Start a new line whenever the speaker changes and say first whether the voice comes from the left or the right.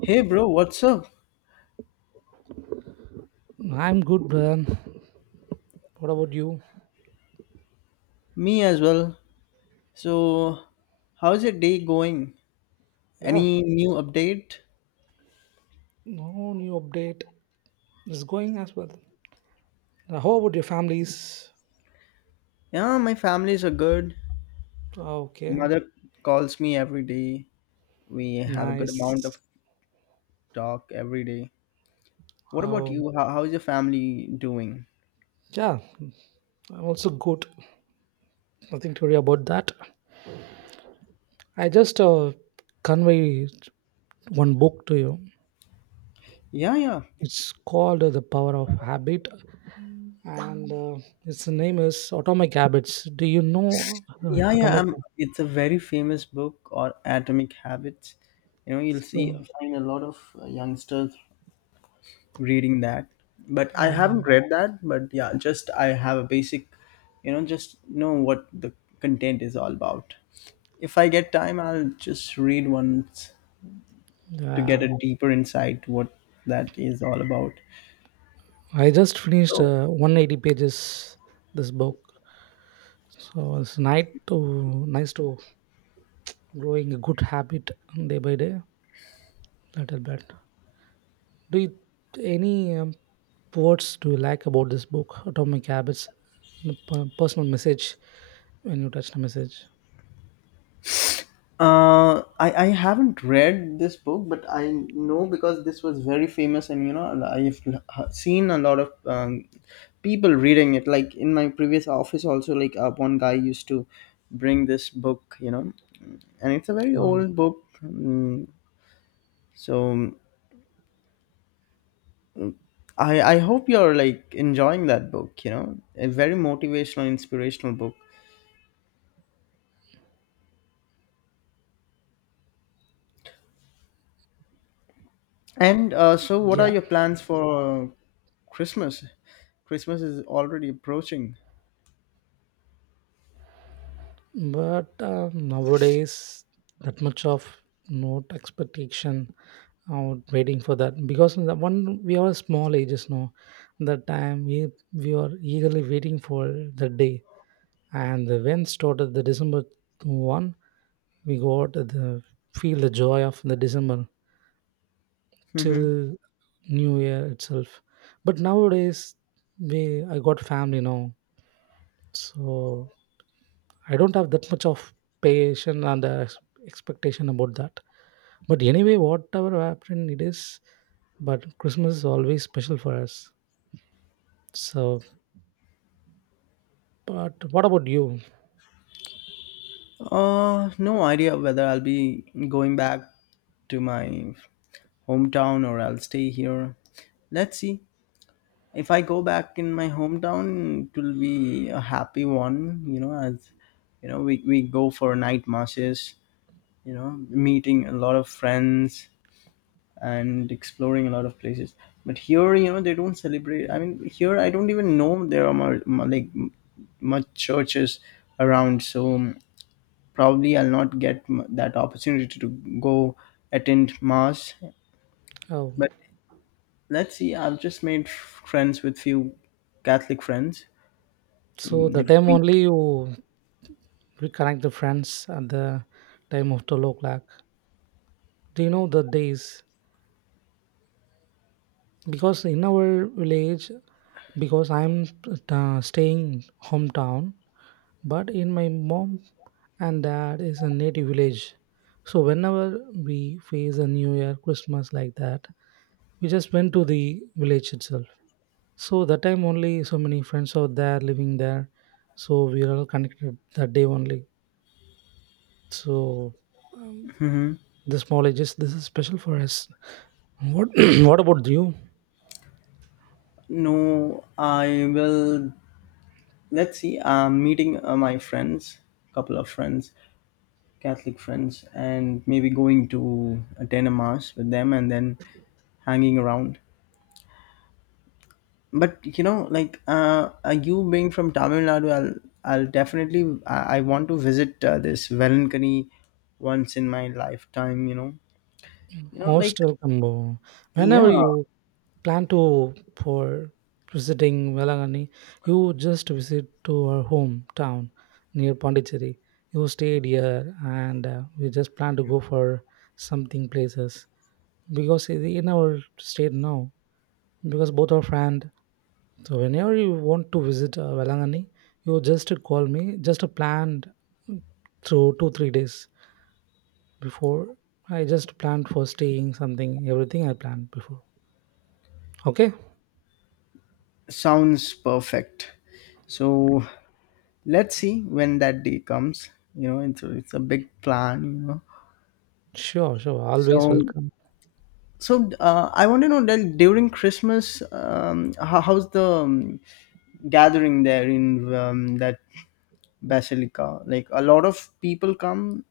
left: Hey bro, what's up?
right: I'm good, brother. What about you?
left: Me as well. So, how's your day going?
right: Yeah,
left: Any new update?
right: no new update. It's going as well. How about your families?
left: Yeah, my families are good.
right: Okay,
left: Mother calls me every day. We have a good amount
right: nice.
left: of talk every day. What about
right: Oh,
left: you? How's your family doing?
right: yeah, I'm also good. Nothing to worry about that. I just convey one book to you.
left: Yeah, yeah.
right: It's called The Power of Habit, and its name is Atomic Habits. Do you know
left: Yeah, yeah.
right: Atomic
left: It's a very famous book or Atomic Habits. You know, you'll
right: Habits?
left: see find a lot of youngsters reading that, but I
right: Yeah,
left: haven't read that. But yeah, just I have a basic, just know what the content is all about. If I get time, I'll just read once to get
right: yeah.
left: a deeper insight what that is all about.
right: I just finished
left: So
right: 180 pages this book. So it's nice to growing a good habit day by day, little bit. Do you any words do you like about this book, Atomic Habits, and the personal message when you touch the message?
left: I haven't read this book, but I know because this was very famous, and I've seen a lot of people reading it. Like in my previous office, also, like one guy used to bring this book, and it's a very
right: Um,
left: old book. So I hope you're like enjoying that book, a very motivational, inspirational book. And so, what are
right: yeah,
left: your plans for Christmas? Christmas is already approaching.
right: but nowadays that much of not expectation out waiting for that, because in the one we are small ages now, the time we are eagerly waiting for the day. And the when started the December 1st, we got the feel the joy of the December
left: Mm-hmm.
right: till new year itself. But nowadays, we, I got family now, so I don't have that much of patience and expectation about that. But anyway, whatever happened, it is. But Christmas is always special for us. So, but what about you?
left: No idea whether I'll be going back to my hometown or I'll stay here. Let's see. If I go back in my hometown, it will be a happy one. As you know, we go for night marches. Meeting a lot of friends and exploring a lot of places. But here, they don't celebrate. I mean, here I don't even know there are more like much churches around. So probably I'll not get that opportunity to go attend mass,
right: Oh,
left: but let's see. I've just made friends with few Catholic friends.
right: so the
left: If
right: time
left: we.
right: only you reconnect the friends at the time of 12 o'clock. Do you know the days? Because in our village, because I'm staying hometown, but in my mom and dad is a native village. So whenever we face a New Year, Christmas, like that, we just went to the village itself. So that time only so many friends are there living there. So we are all connected that day only. So um,
left: Mhm.
right: the small ages, this is special for us. What what about you?
left: No, I will. Let's see. I'm meeting my friends, couple of friends, Catholic friends, and maybe going to attend a mass with them and then hanging around. But like you being from Tamil Nadu, I'll definitely I want to visit this Velankani once in my lifetime. Like,
right: Most welcome. Whenever
left: yeah,
right: you plan to for visiting Velangani, you just visit to our hometown near Pondicherry. You stayed here, and we just plan to go for something places, because in our state now, because both our friend. So whenever you want to visit Velangani, you just call me. Just a planned mm, through 2 3 days before. I just planned for staying something. Everything I planned before. Okay,
left: sounds perfect. So let's see when that day comes. It's a big plan,
right: sure, sure. Always
left: so
right: welcome.
left: so I want to know that during Christmas, how's the gathering there in that Basilica. Like a lot of people come.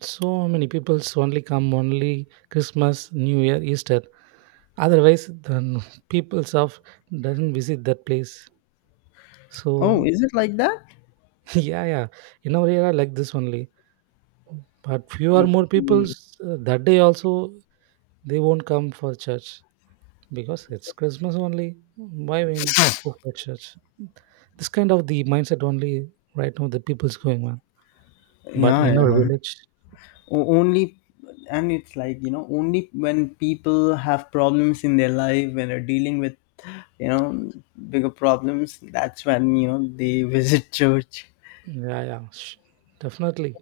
right: So many people's only come only Christmas, New Year, Easter. Otherwise, the peoples of doesn't visit that place.
left: Oh,
right: So
left: is it like that?
right: yeah, yeah. In our era, like this only. But fewer more
left: Okay.
right: peoples that day also. They won't come for church because it's Christmas only. Why we go for church? This kind of the mindset only right now the people's going on. But in
left: Yeah,
right: our
left: yeah.
right: village,
left: Only, and it's like, only when people have problems in their life, when they're dealing with, you know, bigger problems, that's when, they visit church.
right: yeah, yeah, sh- definitely.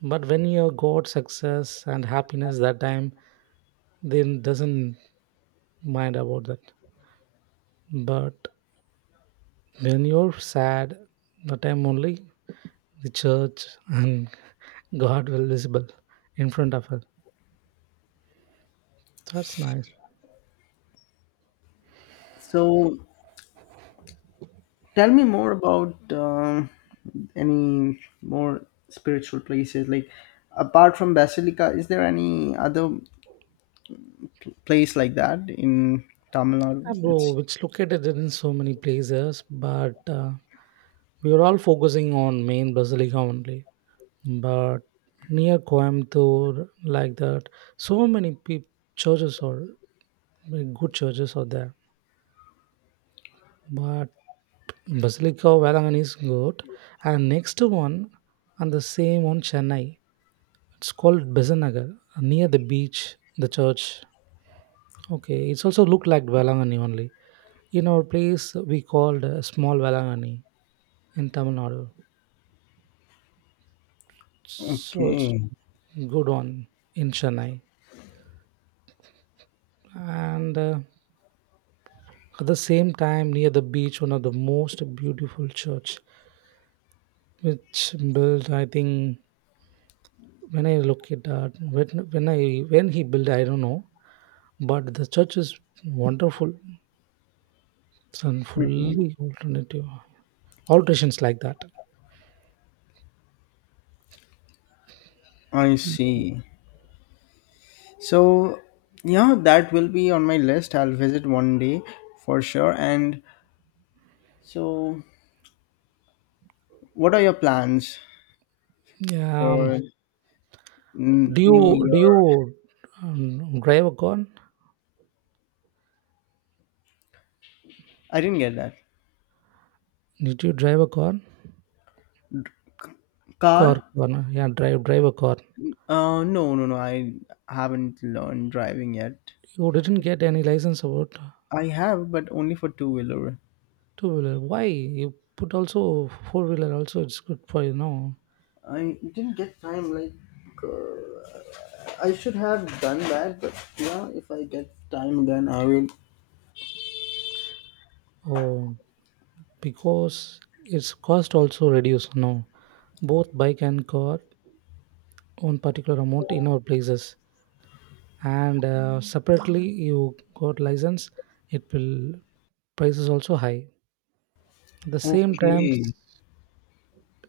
right: But when you got success and happiness that time, then doesn't mind about that. But when you're sad, the time only the church and God will visible in front of her. That's nice.
left: So tell me more about any more spiritual places. Like, apart from Basilica, is there any other place like that in Tamil
right: Ah,
left: Nadu. It's
right: bro, it's located in so many places, but we are all focusing on main Basilica only. But near Coimbatore, like that, so many peop churches or good churches are there. But Basilica of Valangan is good, and next one, and the same on Chennai. It's called Bezanagar, near the beach, the church. Okay, it's also look like Valangani only. In our place, we called small Valangani in Tamil Nadu. So it's
left: okay.
right: also good on in Chennai. And at the same time, near the beach, one of the most beautiful church, which built, I think, when I look at that, when he built, I don't know, but the church is wonderful, it's a fully alternative alterations like that.
left: I see. So yeah, that will be on my list. I'll visit one day for sure. And so, what are your plans
right: Yeah, Um,
left: for
right: do you
left: New
right: do you
left: Year?
right: drive a car?
left: I didn't get that.
right: Did you drive a car?
left: Car?
right: Drive a car.
left: No, no, no. I haven't learned driving yet.
right: You didn't get any license about.
left: I have, but only for two wheeler.
right: Two wheeler. Why you put also four wheeler? Also, it's good for you know.
left: I didn't get time. Like, uh, I should have done that, but yeah, if I get time again, I will.
right: Oh, because its cost also reduced. No, both bike and car own particular amount in our places, and separately you got license. It will prices also high. At the same time,
left: Okay.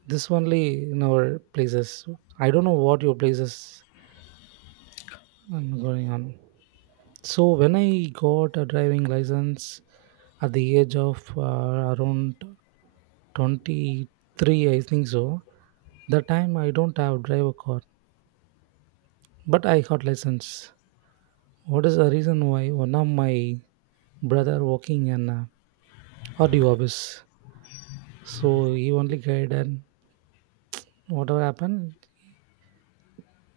right: this only in our places. I don't know what your places are going on. So when I got a driving license at the age of around 23, I think. So the time I don't have driver card, but I got license. What is the reason why one of my brother working in audio office, so he only guided whatever happened.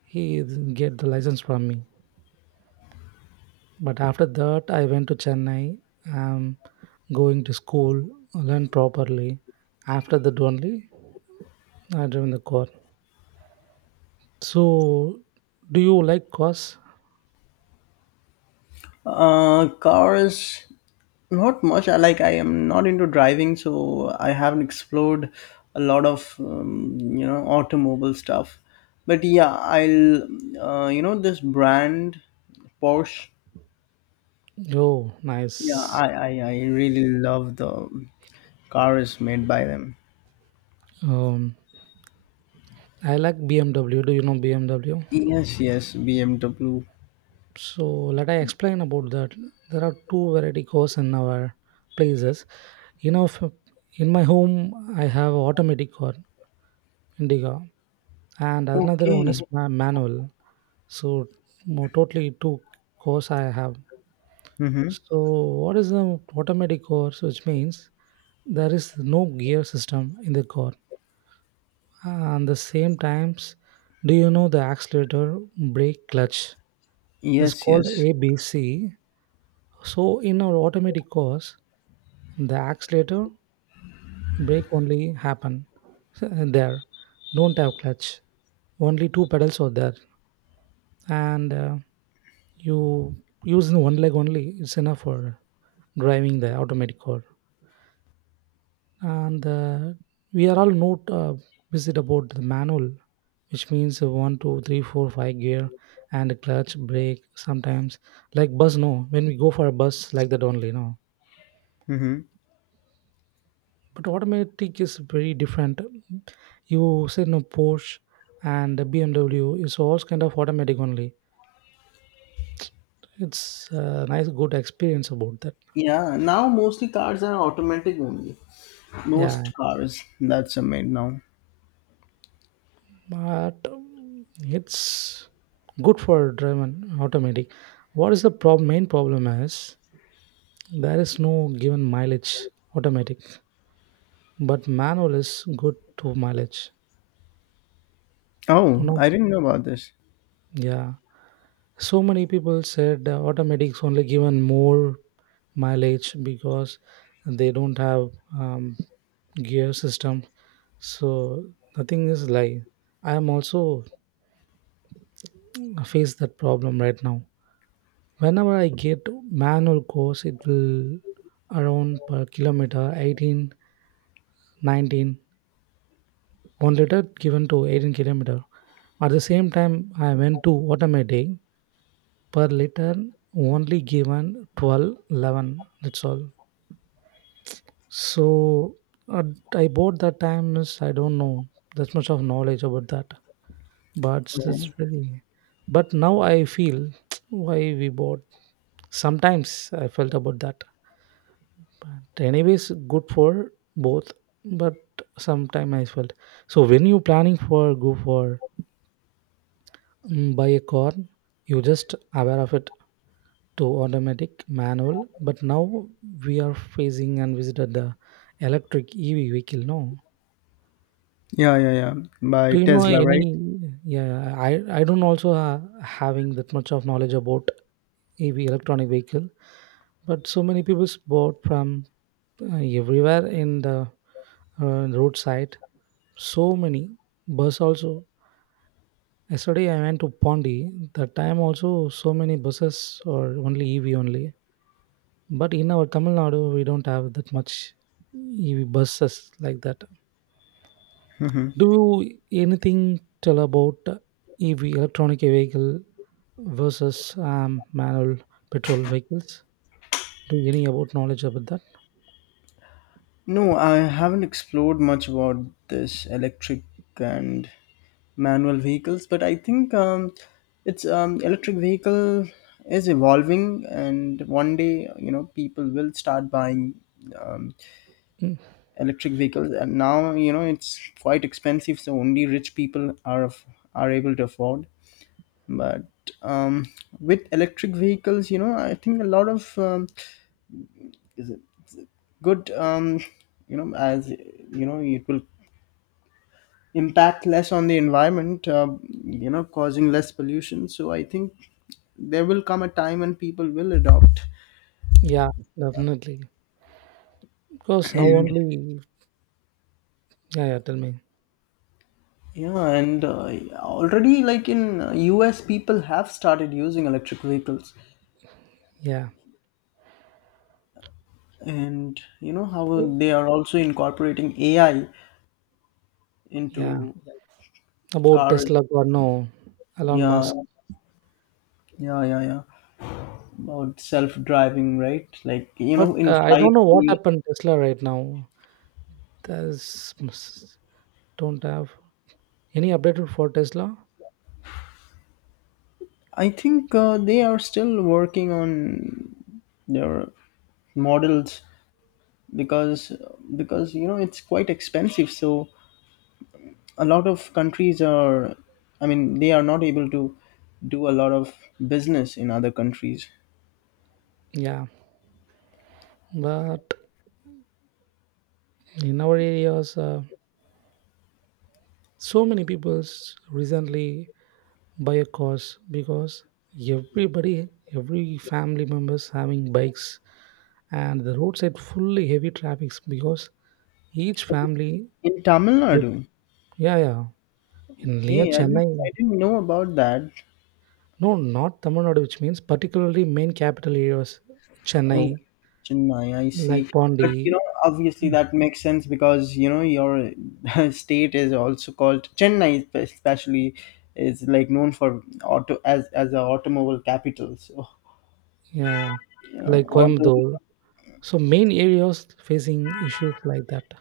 right: He get the license from me, but after that I went to Chennai, um going to school, learn properly. After that only I driven the car. So do you like cars?
left: Cars, not much. I, like, I am not into driving, so I haven't explored a lot of automobile stuff. But yeah, I'll you know this brand Porsche.
right: Oh,
left: Yeah,
right: nice.
left: I really love the cars made by them.
right: um I like BMW. Do you know BMW?
left: Yes, yes, BMW.
right: So let I explain about that. There are two variety cars in our places. You know, in my home I have automatic car, Indica, and another one is
left: Okay.
right: manual. So totally two cars I have.
left: Mm-hmm.
right: So what is the automatic car? So which means there is no gear system in the car. And the same times, do you know the accelerator, brake, clutch? This
left: Yes,
right: called
left: yes.
right: ABC. So in our automatic course, the accelerator brake only happen there. Don't have clutch. Only two pedals are there, and you use one leg only. It's enough for driving the automatic car. And we are all not busy about the manual, which means one, two, three, four, five gear and a clutch brake. Sometimes like bus, no. When we go for a bus like that only, no,
left: Mm-hmm.
right: but automatic is very different. You say no, Porsche and the BMW is all kind of automatic only. It's a nice good experience about that.
left: Yeah, now mostly cars are automatic only.
right: Yeah,
left: Most cars, that's a made now.
right: but it's good for driving automatic. What is the problem, main problem is there is no given mileage automatic, but manual is good to mileage, you
left: Oh,
right: know.
left: I didn't know about this.
right: Yeah, so many people said automatics only given more mileage because they don't have um, gear system. So the thing is like, I am also face that problem right now. Whenever I get manual course, it will around per kilometer 18, 19, 1 liter given to 18 kilometer. At the same time I went to automatic per liter only given 12, 11. That's all. So uh, I bought that time is I don't know that much of knowledge about that, but it's
left: Okay.
right: very. But now I feel why we bought. Sometimes I felt about that, but anyways, good for both. But sometime I felt, so when you planning for go for buy a car, you just aware of it to automatic manual. But now we are facing and visited the electric EV vehicle. No,
left: Yeah, yeah, yeah. By
right: do you know
left: Tesla,
right: any?
left: right?
right: Yeah, I don't also having that much of knowledge about EV electronic vehicle, but so many people's bought from everywhere in the roadside. So many bus also. Yesterday I went to Pondi. That time also so many buses or only EV only. But in our Tamil Nadu we don't have that much EV buses like that.
left: Hmm.
right: Do you anything tell about EV electronic vehicle versus manual petrol vehicles. Do you any about knowledge about that?
left: No, I haven't explored much about this electric and manual vehicles, but I think it's electric vehicle is evolving, and one day people will start buying um,
right: Mm,
left: electric vehicles. And now it's quite expensive, so only rich people are are able to afford. But um, with electric vehicles, I think a lot of good, you know as you know, it will impact less on the environment, causing less pollution. So I think there will come a time when people will adopt.
right: Yeah, definitely. Because now
left: And
right: only, yeah, yeah, tell me.
left: yeah, and already like in US people have started using electric vehicles.
right: Yeah,
left: And you know how
right: oh,
left: they are also incorporating AI
right: yeah,
left: into
right: about
left: cars.
right: Tesla or no, Elon
left: Yeah.
right: Musk.
left: Yeah, yeah, yeah. About self-driving, right? Like,
right: But
left: in
right: I don't
left: flight,
right: know what
left: they-
right: happened Tesla right now. There's ms- don't have any update for Tesla.
left: I think they are still working on their models because because it's quite expensive. So a lot of countries are, I mean, they are not able to do a lot of business in other countries.
right: Yeah, but in our areas, so many people's recently buy a cars because everybody every family members having bikes and the roadside fully heavy traffics because each family
left: In Tamil
right: they-
left: Nadu,
right: yeah, yeah, in near
left: okay,
right: Chennai.
left: I didn't know about that.
right: No, not Tamil Nadu, which means particularly main capital areas, Chennai,
left: Okay, Chennai, I
right: like
left: see.
right: Pondi.
left: But obviously that makes sense because you know your state is also called Chennai, especially is like known for auto as a automobile capital. So
right: Yeah, yeah, like
left: although
right: Coimbatore. So main areas facing issues like that.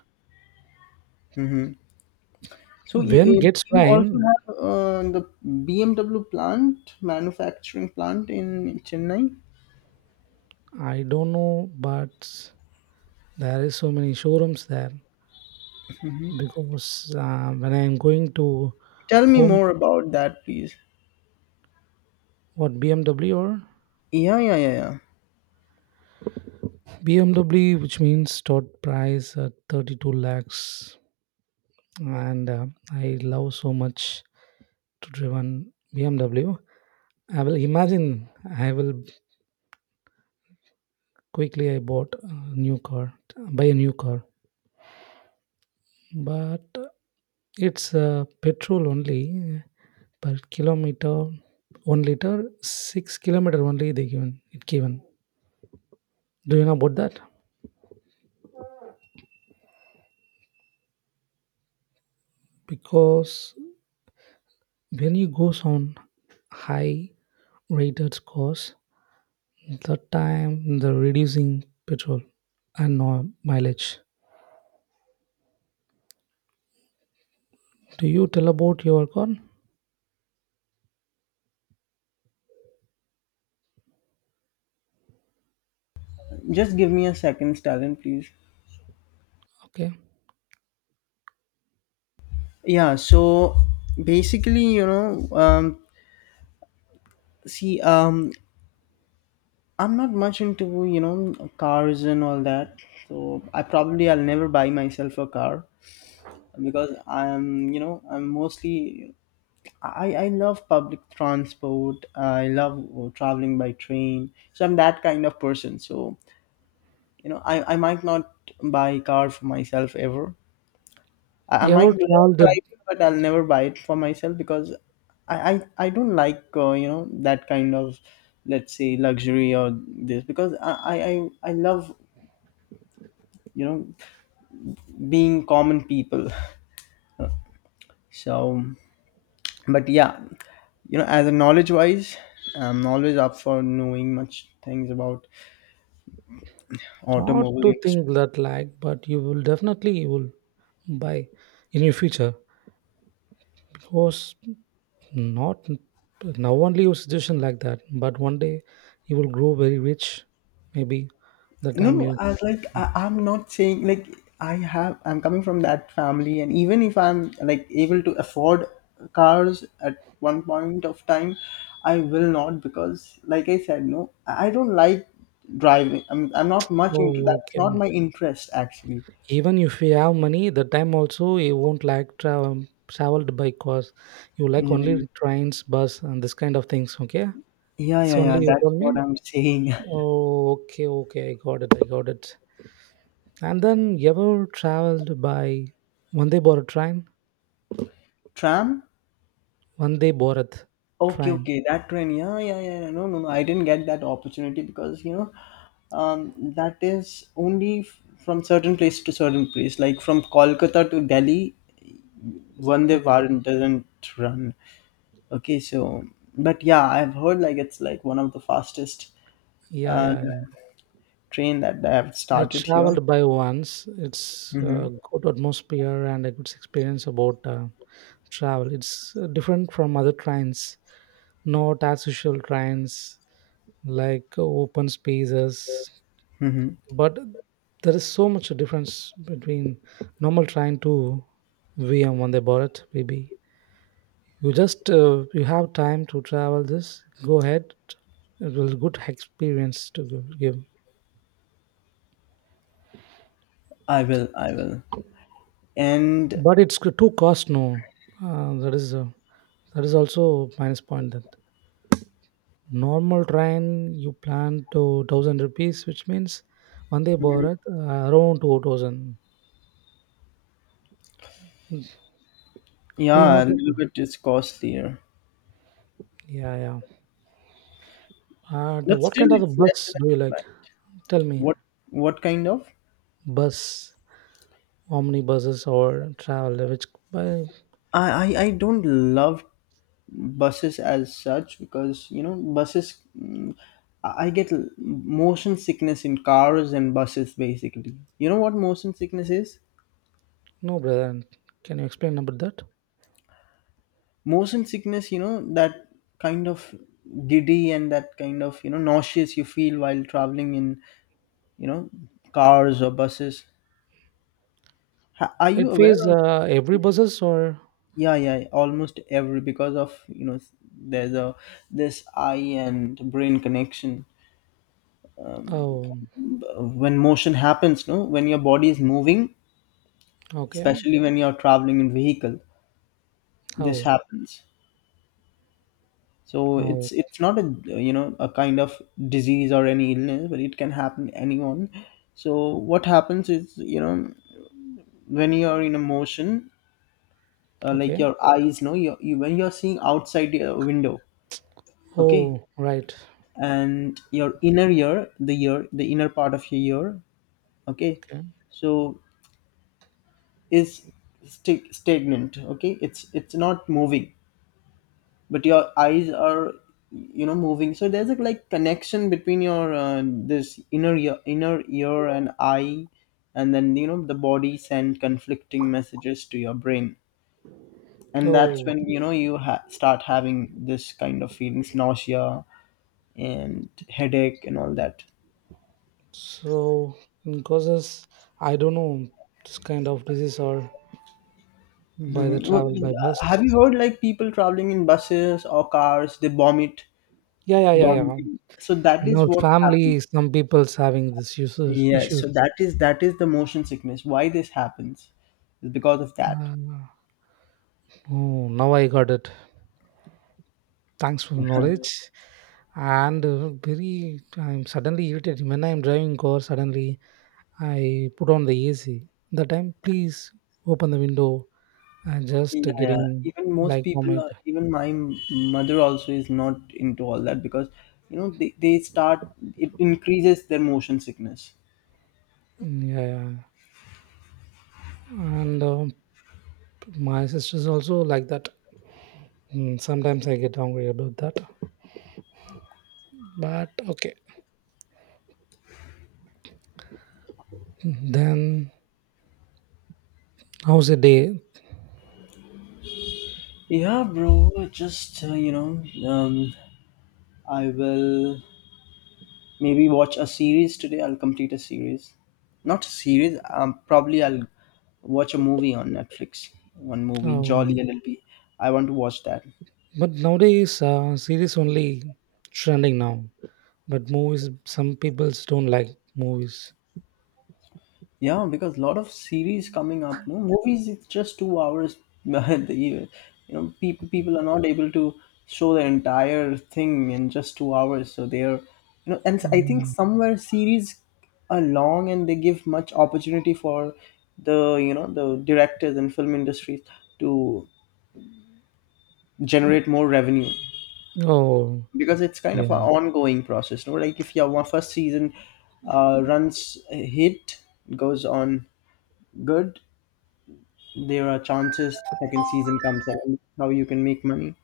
left: hmm, so you
right: When
left: you
right: gets
left: you also
right: rain
left: have the BMW plant manufacturing plant in Chennai.
right: I don't know, but there is so many showrooms there, because when I'm going to
left: Tell me
right: home,
left: more about that, please.
right: what BMW or
left: Yeah, yeah, yeah, yeah.
right: BMW, which means stock price at 32 lakhs, and I love so much to driven BMW. I will imagine, I will quickly I bought a new car, buy a new car, but it's petrol only per kilometer, 1 liter, 6 kilometer only they given it given. Do you know about that? Because when you goes on high rated course the time the reducing petrol and mileage. Do you tell about your car?
left: Just give me a second, Stalin, please.
right: Okay,
left: Yeah, so basically, see, I'm not much into, cars and all that. So I probably, I'll never buy myself a car because I'm mostly I love public transport. I love traveling by train. So I'm that kind of person. So I might not buy a car for myself ever. I
right: you
left: might
right: ever
left: love
right: travel the,
left: driving, but I'll never buy it for myself because I don't like that kind of, let's say, luxury or this because I love you know being common people. So, but yeah, as a knowledge wise, I'm always up for knowing much things about
right: not
left: automobile
right: to
left: industry.
right: think that like, but you will definitely you will buy in your future because not now only your situation like that, but one day you will grow very rich maybe, the
left: No,
right: time
left: no,
right: you.
left: I was like, I'm not saying like I have. I'm coming from that family, and even if I'm like able to afford cars at one point of time, I will not because, like I said, no, I don't like driving. I'm not much into that.
right: Oh
left: It's not
right: okay,
left: my interest actually.
right: even if you have money the time also you won't like travel traveled by cars, you like
left: Yeah,
right: only trains bus and this kind of things. Okay,
left: yeah,
right: this
left: yeah, yeah.
right: only you
left: That's
right: told me.
left: what I'm saying.
right: Oh, okay okay, I got it, I got it. And then you ever traveled by Vande Bharat train?
left: Tram?
right: Vande Bharat
left: Okay,
right: train.
left: okay, that train. Yeah, yeah, yeah. Yeah. No, no, no. I didn't get that opportunity because that is only from certain place to certain place. Like from Kolkata to Delhi, Vande Bharat doesn't run. Okay, so but yeah, I've heard like it's like one of the fastest
right: Yeah,
left: uh,
right: yeah, yeah.
left: train that I have
right: I
left: started here.
right: traveled by once. It's
left: Mm-hmm.
right: a good atmosphere and a good experience about travel. It's different from other trains, not as usual trains. Like open spaces
left: Mm-hmm.
right: but there is so much difference between normal train to vm when they bought it, maybe you just you have time to travel this go ahead it was a good experience to give
left: I will, and
right: but it's too cost no uh, that is uh, that is also minus point that normal train you plan to 1,000 rupees which means one day
left: mm,
right: bharat around 2,000, do you
left: yeah,
right: know
left: a
right: that?
left: little bit is costlier,
right: Yeah, yeah. And
left: but
right: what
left: still
right: kind of a
left: it's less than
right: bus do you
left: a
right: like?
left: flight.
right: Tell me.
left: What, what kind of?
right: Bus, omnibuses, or travel? Which by
left: I, I don't love buses as such because buses, I get motion sickness in cars and buses basically. You know what motion sickness is?
right: no brother. Can you explain about that?
left: Motion sickness, that kind of giddy and that kind of, nauseous you feel while traveling in, you know cars or buses. Are you
right: It
left: aware
right: pays
left: of?
right: every buses or
left: Yeah, yeah, almost every because of, there's a this eye and brain connection
right: oh
left: when motion happens, no, when your body is moving,
right: okay
left: especially when you're traveling in vehicle, this
right: oh
left: happens. So
right: oh
left: it's not a you know a kind of disease or any illness, but it can happen to anyone. So what happens is, when you're in a motion, like
right: okay
left: your eyes, no, you when you're seeing outside your window, okay.
right: oh right
left: And your inner ear, the ear, the inner part of your ear, okay,
right: okay
left: so is stagnant, okay, it's not moving, but your eyes are moving. So there's a like connection between your this inner ear and eye. And then the body send conflicting messages to your brain, and that's
right: oh
left: when you start having this kind of feelings, nausea and headache and all that.
right: so in causes I don't know this kind of disease or by the
left: Mhm. Well,
right: travel by
left: have
right: bus.
left: you heard like people traveling in buses or cars, they vomit
right: Yeah, yeah, yeah, yeah.
left: vomiting. So that
right: In
left: is
right: our
left: what happens.
right: family, some people's having this issues
left: Yeah, so
right: issues.
left: that is the motion sickness. Why this happens is because of that.
right: Uh, Oh, now I got it. Thanks for the knowledge. And very, I'm suddenly irritated when I'm driving car. Suddenly, I put on the AC. The time, please open the window. I'm just
left: Yeah, yeah.
right: getting
left: Even most
right: like
left: people,
right: vomit.
left: are, even my mother also is not into all that because they start it increases their motion sickness.
right: Mm, yeah, yeah. And my sister's also like that. Mm, sometimes I get angry about that. But okay, then how's the day?
left: Yeah, bro. Just I will. Maybe watch a series today. I'll complete a series. Not a series. Probably I'll watch a movie on Netflix. One movie,
right: Oh,
left: Jolly LLB. I want to watch that.
right: but nowadays, series only trending now. But movies, some people don't like movies.
left: Yeah, because lot of series coming up. No movies. It's just 2 hours. the You know, people people are not able to show the entire thing in just 2 hours. So they're, and I think
right: Mm.
left: somewhere series are long and they give much opportunity for the you know the directors and film industries to generate more revenue
right: Oh,
left: because it's kind of an
right: yeah.
left: ongoing process, no, like if your one first season runs a hit, goes on good, there are chances second season comes out and how you can make money.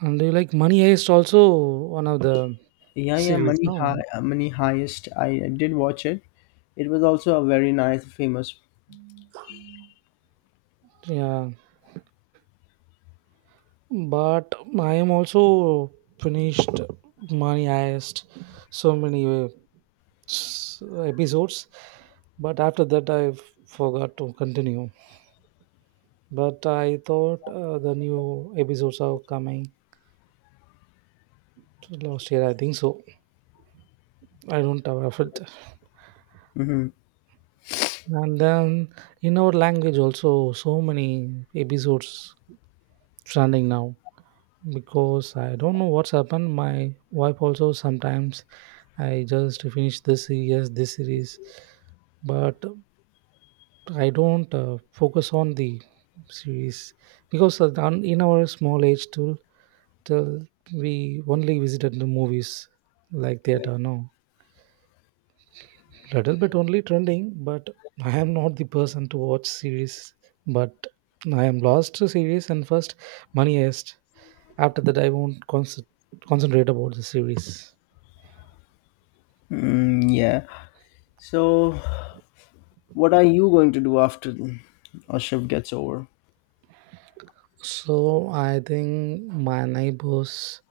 right: And do you like Money Heist also, one of the
left: Yeah,
right: series?
left: money
right: No.
left: high money highest, I did watch it. It was also a very nice famous.
right: Yeah. But I am also finished Money Heist so many episodes. But after that, I forgot to continue. But I thought the new episodes are coming last year, I think so. I don't have it.
left: Hmm.
right: And then in our language also so many episodes trending now because I don't know what's happened. My wife also sometimes I just finish this series, but I don't focus on the series because in our small age till we only visited the movies like theater. No, little bit only trending, but I am not the person to watch series. But I am lost to series and first Money Heist. After that, I won't concentrate about the series.
left: Mm, yeah, so what are you going to do after our shift gets over?
right: So I think my neighbors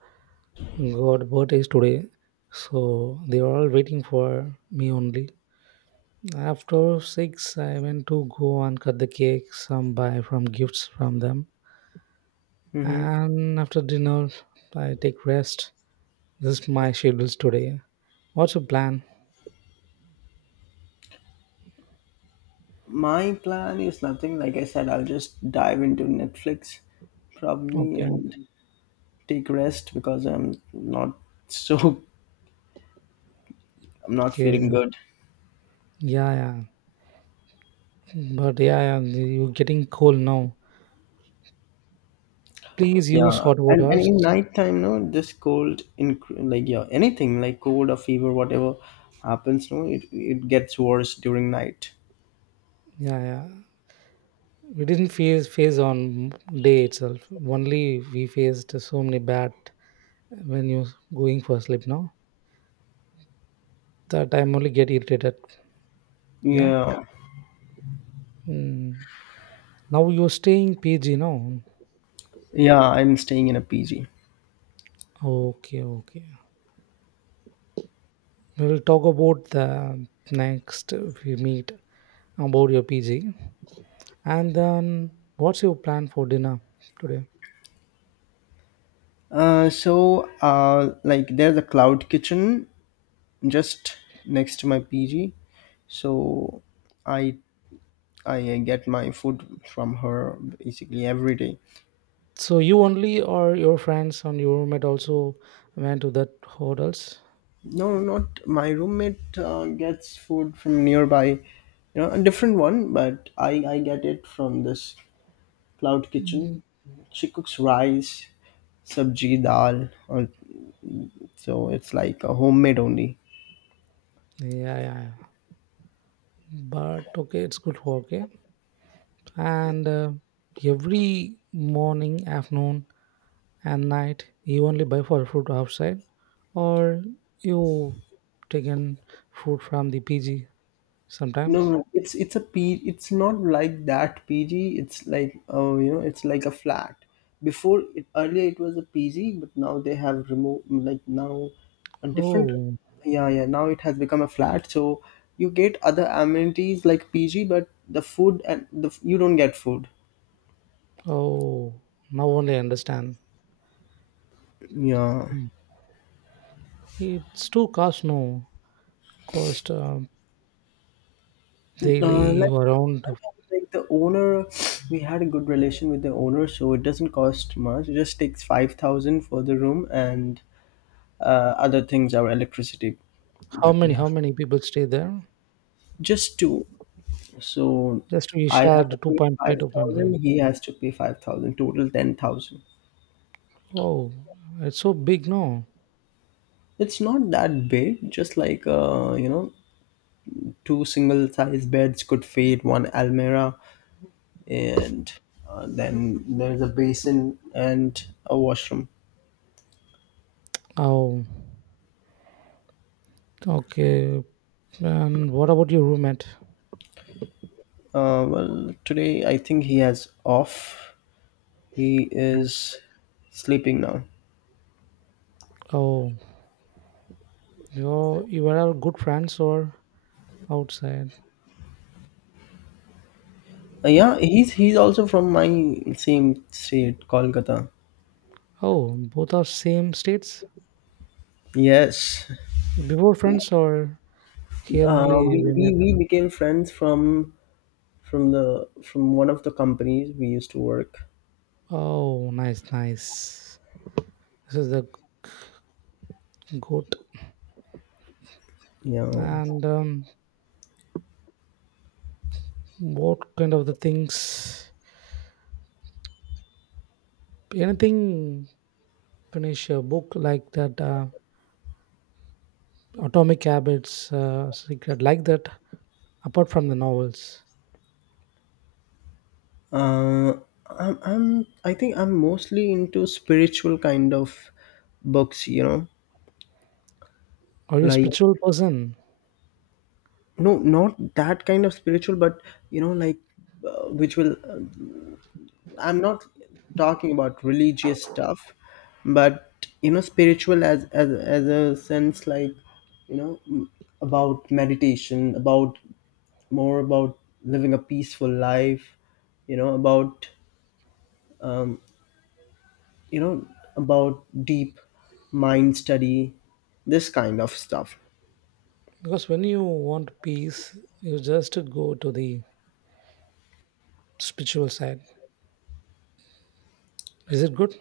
right: got birthdays today, so they were all waiting for me only. After six, I went to go and cut the cake, some buy from gifts from them,
left: Hmm.
right: and after dinner, I take rest. This is my schedules today. What's your plan?
left: My plan is nothing. Like I said, I'll just dive into Netflix probably
right: Okay,
left: and take rest because I'm not so I'm not feeling
right: okay.
left: good.
right: Yeah, yeah. But yeah, yeah, you're getting cold now. Please use
left: Yeah,
right: hot
left: and
right: waters.
left: in nighttime, no, this cold in, like, yeah, anything like cold or fever, whatever happens, no, it gets worse during night.
right: Yeah, yeah. We didn't face on day itself. Only we faced so many bad when you're going for sleep now. That I'm only get irritated. Yeah.
left: Yeah,
right: Mm. Now you're staying PG now.
left: yeah, I'm staying in a PG.
right: Okay, okay. We'll talk about the next we meet about your PG. And then, what's your plan for dinner today?
left: So like there's a cloud kitchen just next to my PG. So I I get my food from her basically every day.
right: So you only or your friends and your roommate also went to that hotels?
left: No, not my roommate gets food from nearby, a different one, but I get it from this cloud
right: Mm.
left: kitchen. She cooks rice, sabji, dal, or, so it's like a homemade only.
right: Yeah, yeah, yeah. But okay, it's good for okay. And every morning, afternoon, and night, you only buy for fruit outside, or you taken fruit from the PG
left: No, no,
right: sometimes.
left: no. It's a P. It's not like that PG. It's like, oh, you know, it's like a flat. Before it, earlier it was a PG, but now they have removed, like, now a different.
right: Oh,
left: Yeah, yeah. Now it has become a flat, so you get other amenities like PG, but the food and the, you don't get food.
right: oh, now only I understand.
left: Yeah.
right: Mm. It's too cost, no. Cost
left: Uh,
right: daily
left: like,
right: around
left: like the owner, we had a good relation with the owner, so it doesn't cost much. It just takes 5,000 for the room, and other things, our electricity
right: how
left: that we
right: many, how
left: have.
right: many people stay there?
left: Just two. So
right: Just we
left: I have
right: shared
left: to
right: two
left: pay
right: point five, two point
left: 5,000,
right: five.
left: he has to pay 5,000, total 10,000.
right: Oh, it's so big, no.
left: It's not that big, just like, you know, two single size beds could fit one almirah, and then there's a basin and a washroom.
right: Oh okay. And what about your roommate?
left: Well, today I think he has off. He
right: No.
left: is sleeping now.
right: Oh, you you were good friends or outside?
left: Yeah, he's also from my same state, Kolkata.
right: Oh, both are same states.
left: Yes.
right: Before friends or here
left: Uh,
right: only
left: we,
right: we
left: we
right: met?
left: we became friends from the from one of the companies we used to work.
right: Oh, nice, nice. This is the goat.
left: Yeah.
right: And what kind of the things, anything finish a book like that atomic habits secret like that apart from the novels?
left: Uh, I'm I think I'm mostly into spiritual kind of books. You know,
right: Are you a
left: like,
right: spiritual person?
left: no, not that kind of spiritual, but you know, like, which will I'm not talking about religious stuff, but you know, spiritual as as a sense, like, you know, about meditation, about more about living a peaceful life, you know, about, um, you know, about deep mind study, this kind of stuff.
right: Because when you want peace you just go to the spiritual side, is it good,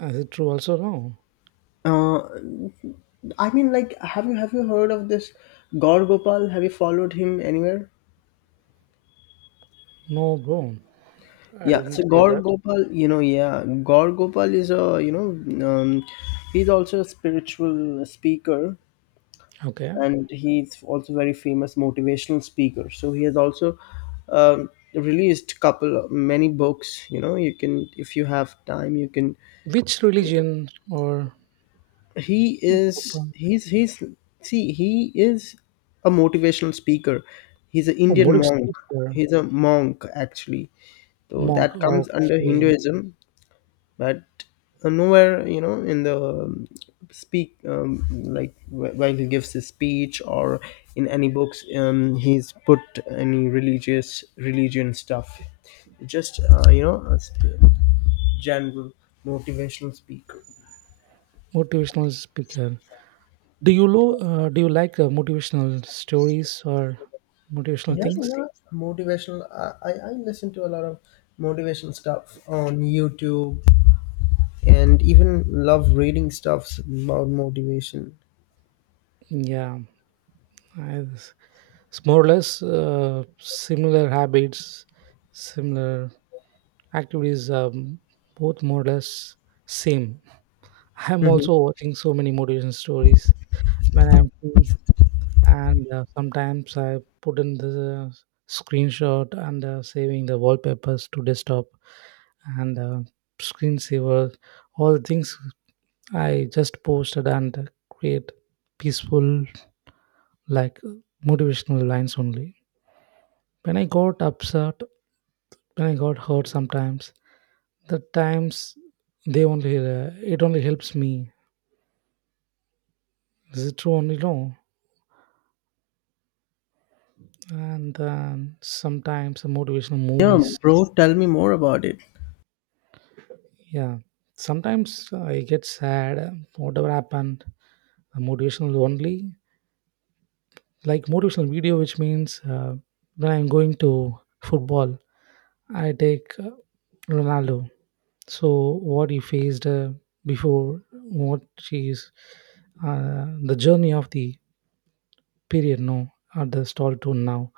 right: is it true also no?
left: I mean, like, have you heard of this Gaur Gopal? Have you followed him anywhere?
right: No bro, I
left: Yeah,
right: didn't
left: so
right: hear
left: Gaur
right: that.
left: Gopal, you know, yeah, Gaur Gopal is a, you know, um, he's also a spiritual speaker
right: Okay,
left: and he's also very famous motivational speaker. So he has also, released couple many books, you know, you can, if you have time, you can,
right: which religion or?
left: he's see, he is a motivational speaker. He's an
right: Oh,
left: Indian
right: motive
left: monk.
right: speaker.
left: He's a monk actually. So
right: Monk,
left: that comes under
right: okay.
left: Hinduism, but nowhere, you know, in the, speak, like, while he gives his speech or in any books, he's put any religious religion stuff, just, you know, general motivational speaker.
right: Motivational speaker. Do you do you like motivational stories or motivational
left: Yeah,
right: things?
left: yeah, motivational, I listen to a lot of motivational stuff on YouTube and even love reading stuffs about motivation.
right: Yeah, I, it's more or less similar habits, similar activities, both more or less same. I'm also watching so many motivation stories when I'm free, and sometimes I put in the screenshot and saving the wallpapers to desktop and screensaver, all things I just posted and create peaceful, like motivational lines only. When I got upset, when I got hurt sometimes, the times they only, it only helps me. Is it true only? No. And then sometimes the motivational
left: Yeah,
right: movies,
left: bro, tell me more about it.
right: yeah. Sometimes I get sad, whatever happened, motivational only. Like motivational video, which means when I'm going to football, I take Ronaldo, so what he faced before what she is, the journey of the period no at the stall to now,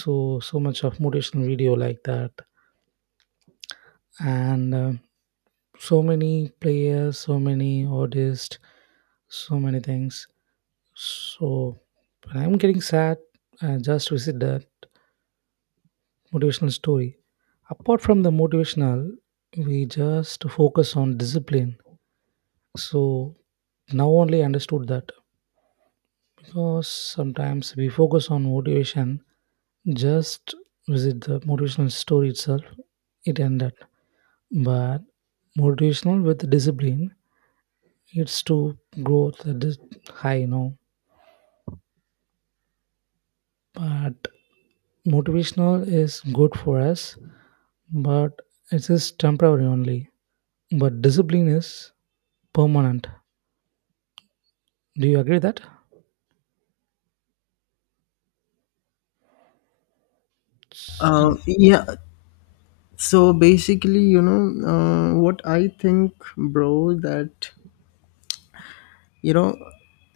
right: so so much of motivational video like that and so many players, so many artists, so many things. So when I'm getting sad I just visit the motivational story. Apart from the motivational we just focus on discipline, so now only I understood that. So sometimes we focus on motivation, just visit the motivational story itself, it ended. But motivational with discipline, it's to growth that is high, you know. But motivational is good for us, but it is temporary only. But discipline is permanent. Do you agree with that?
left: Um,
right: So,
left: yeah. So basically, you know, what I think, bro, that, you know,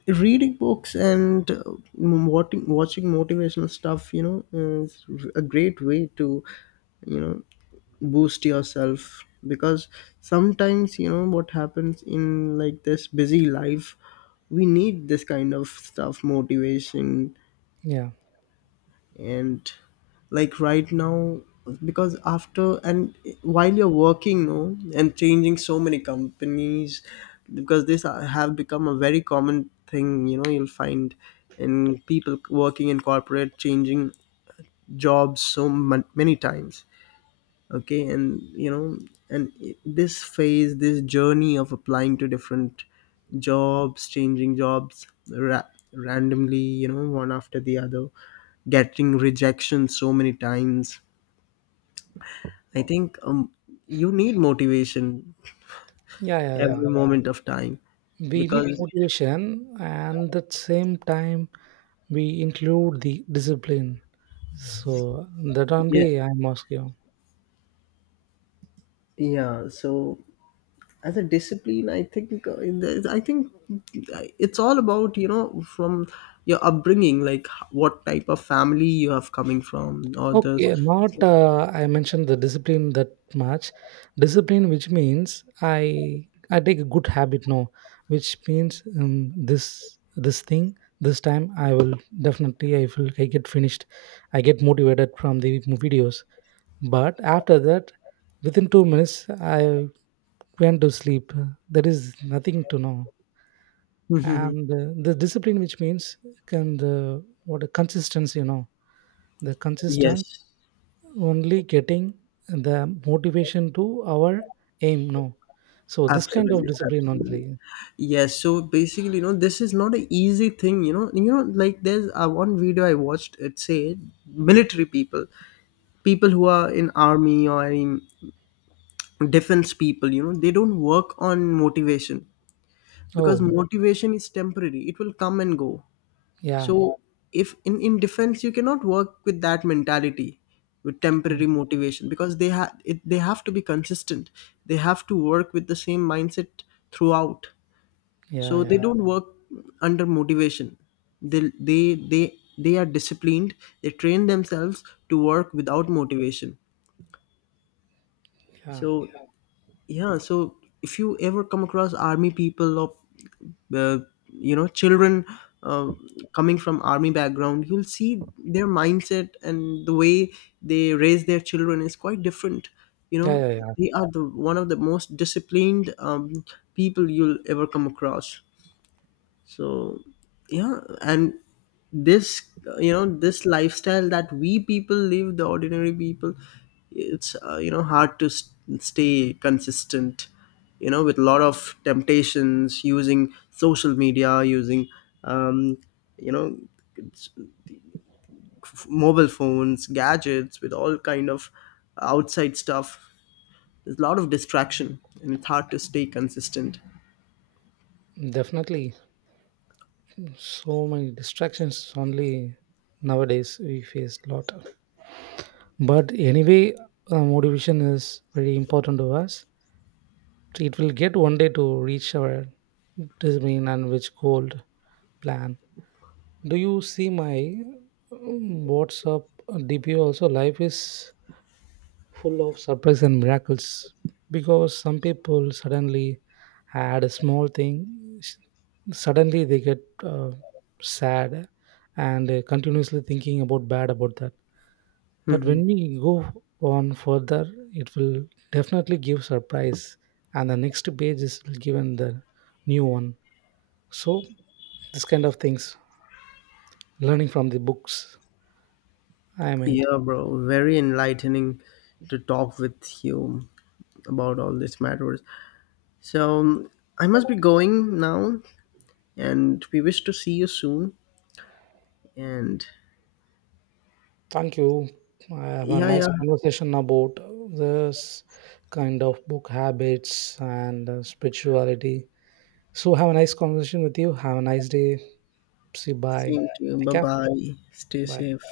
left: reading books and, watching motivational stuff, you know, is a great way to, you know, boost yourself because sometimes, you know, what happens in, like, this busy life, we need this kind of stuff, motivation,
right: yeah.
left: and like right now because after, and while you're working, no, and changing so many companies because this have become a very common thing, you know, you'll find in people working in corporate changing jobs so many times, okay, and you know, and this phase, this journey of applying to different jobs, changing jobs, randomly, you know, one after the other, getting rejection so many times, I think, you need motivation
right: Yeah, yeah, yeah.
left: every moment of time
right: We need
left: because
right: motivation and at the same time we include the discipline. So that
left: yeah,
right: only I'm asking.
left: yeah, so as a discipline I think, in the, I think it's all about, you know, from your upbringing, like what type of family you have coming from or the
right: Okay, not I mentioned the discipline that much. Discipline, which means I take a good habit now, which means this time I will definitely I will I get finished. I get motivated from the videos, but after that, within 2 minutes I went to sleep. There is nothing to know. And the discipline which means can the what a consistency you know, the consistency,
left: yes,
right: only getting the motivation to our aim no, so this kind of
left: absolutely,
right: discipline only.
left: absolutely. Yes, so basically, you know, this is not an easy thing, you know, you know, like there's, one video I watched, it said military people, people who are in army or in defense people, you know, they don't work on motivation because
right: Oh
left: motivation is temporary, it will come and go. So
right: yeah.
left: if in, in defense you cannot work with that mentality, with
right: Oh,
left: temporary motivation, because they have, they have to be consistent. They have to work with the same mindset throughout. So
right: yeah,
left: they
right: yeah,
left: don't work under motivation. They are disciplined. They train themselves to work without motivation.
right: yeah,
left: So yeah, so if you ever come across army people or, uh, you know, children, uh, coming from army background, you'll see their mindset and the way they raise their children is quite different, you
right: yeah,
left: know,
right: yeah, yeah.
left: they are the one of the most disciplined, people you'll ever come across. So yeah, and this, you know, this lifestyle that we people live, the ordinary people, it's, you know, hard to stay consistent, you know, with a lot of temptations, using social media, using, um, you know, mobile phones, gadgets, with all kind of outside stuff, there's a lot of distraction and it's hard to stay consistent.
right: Definitely so many distractions only nowadays we face a lot. But anyway, motivation is very important to us. It will get one day to reach our design and which goal plan. Do you see my WhatsApp DP also? Life is full of surprise and miracles because some people suddenly had a small thing, suddenly they get sad and continuously thinking about bad about that, but when we go on further it will definitely give surprise and the next page is given the new one. So this kind of things learning from the books, I mean
left: Yeah, bro, very enlightening to talk with you about all these matters. So, I must be going now, and we wish to see you soon. And
right: thank you, I have a
left: yeah,
right: nice
left: yeah,
right: conversation about this kind of book habits and spirituality. So have a nice conversation with you, have a nice day. See you, bye.
left: same to you.
right: Take
left: Bye
right: care.
left: bye. Stay
right: Bye.
left: safe.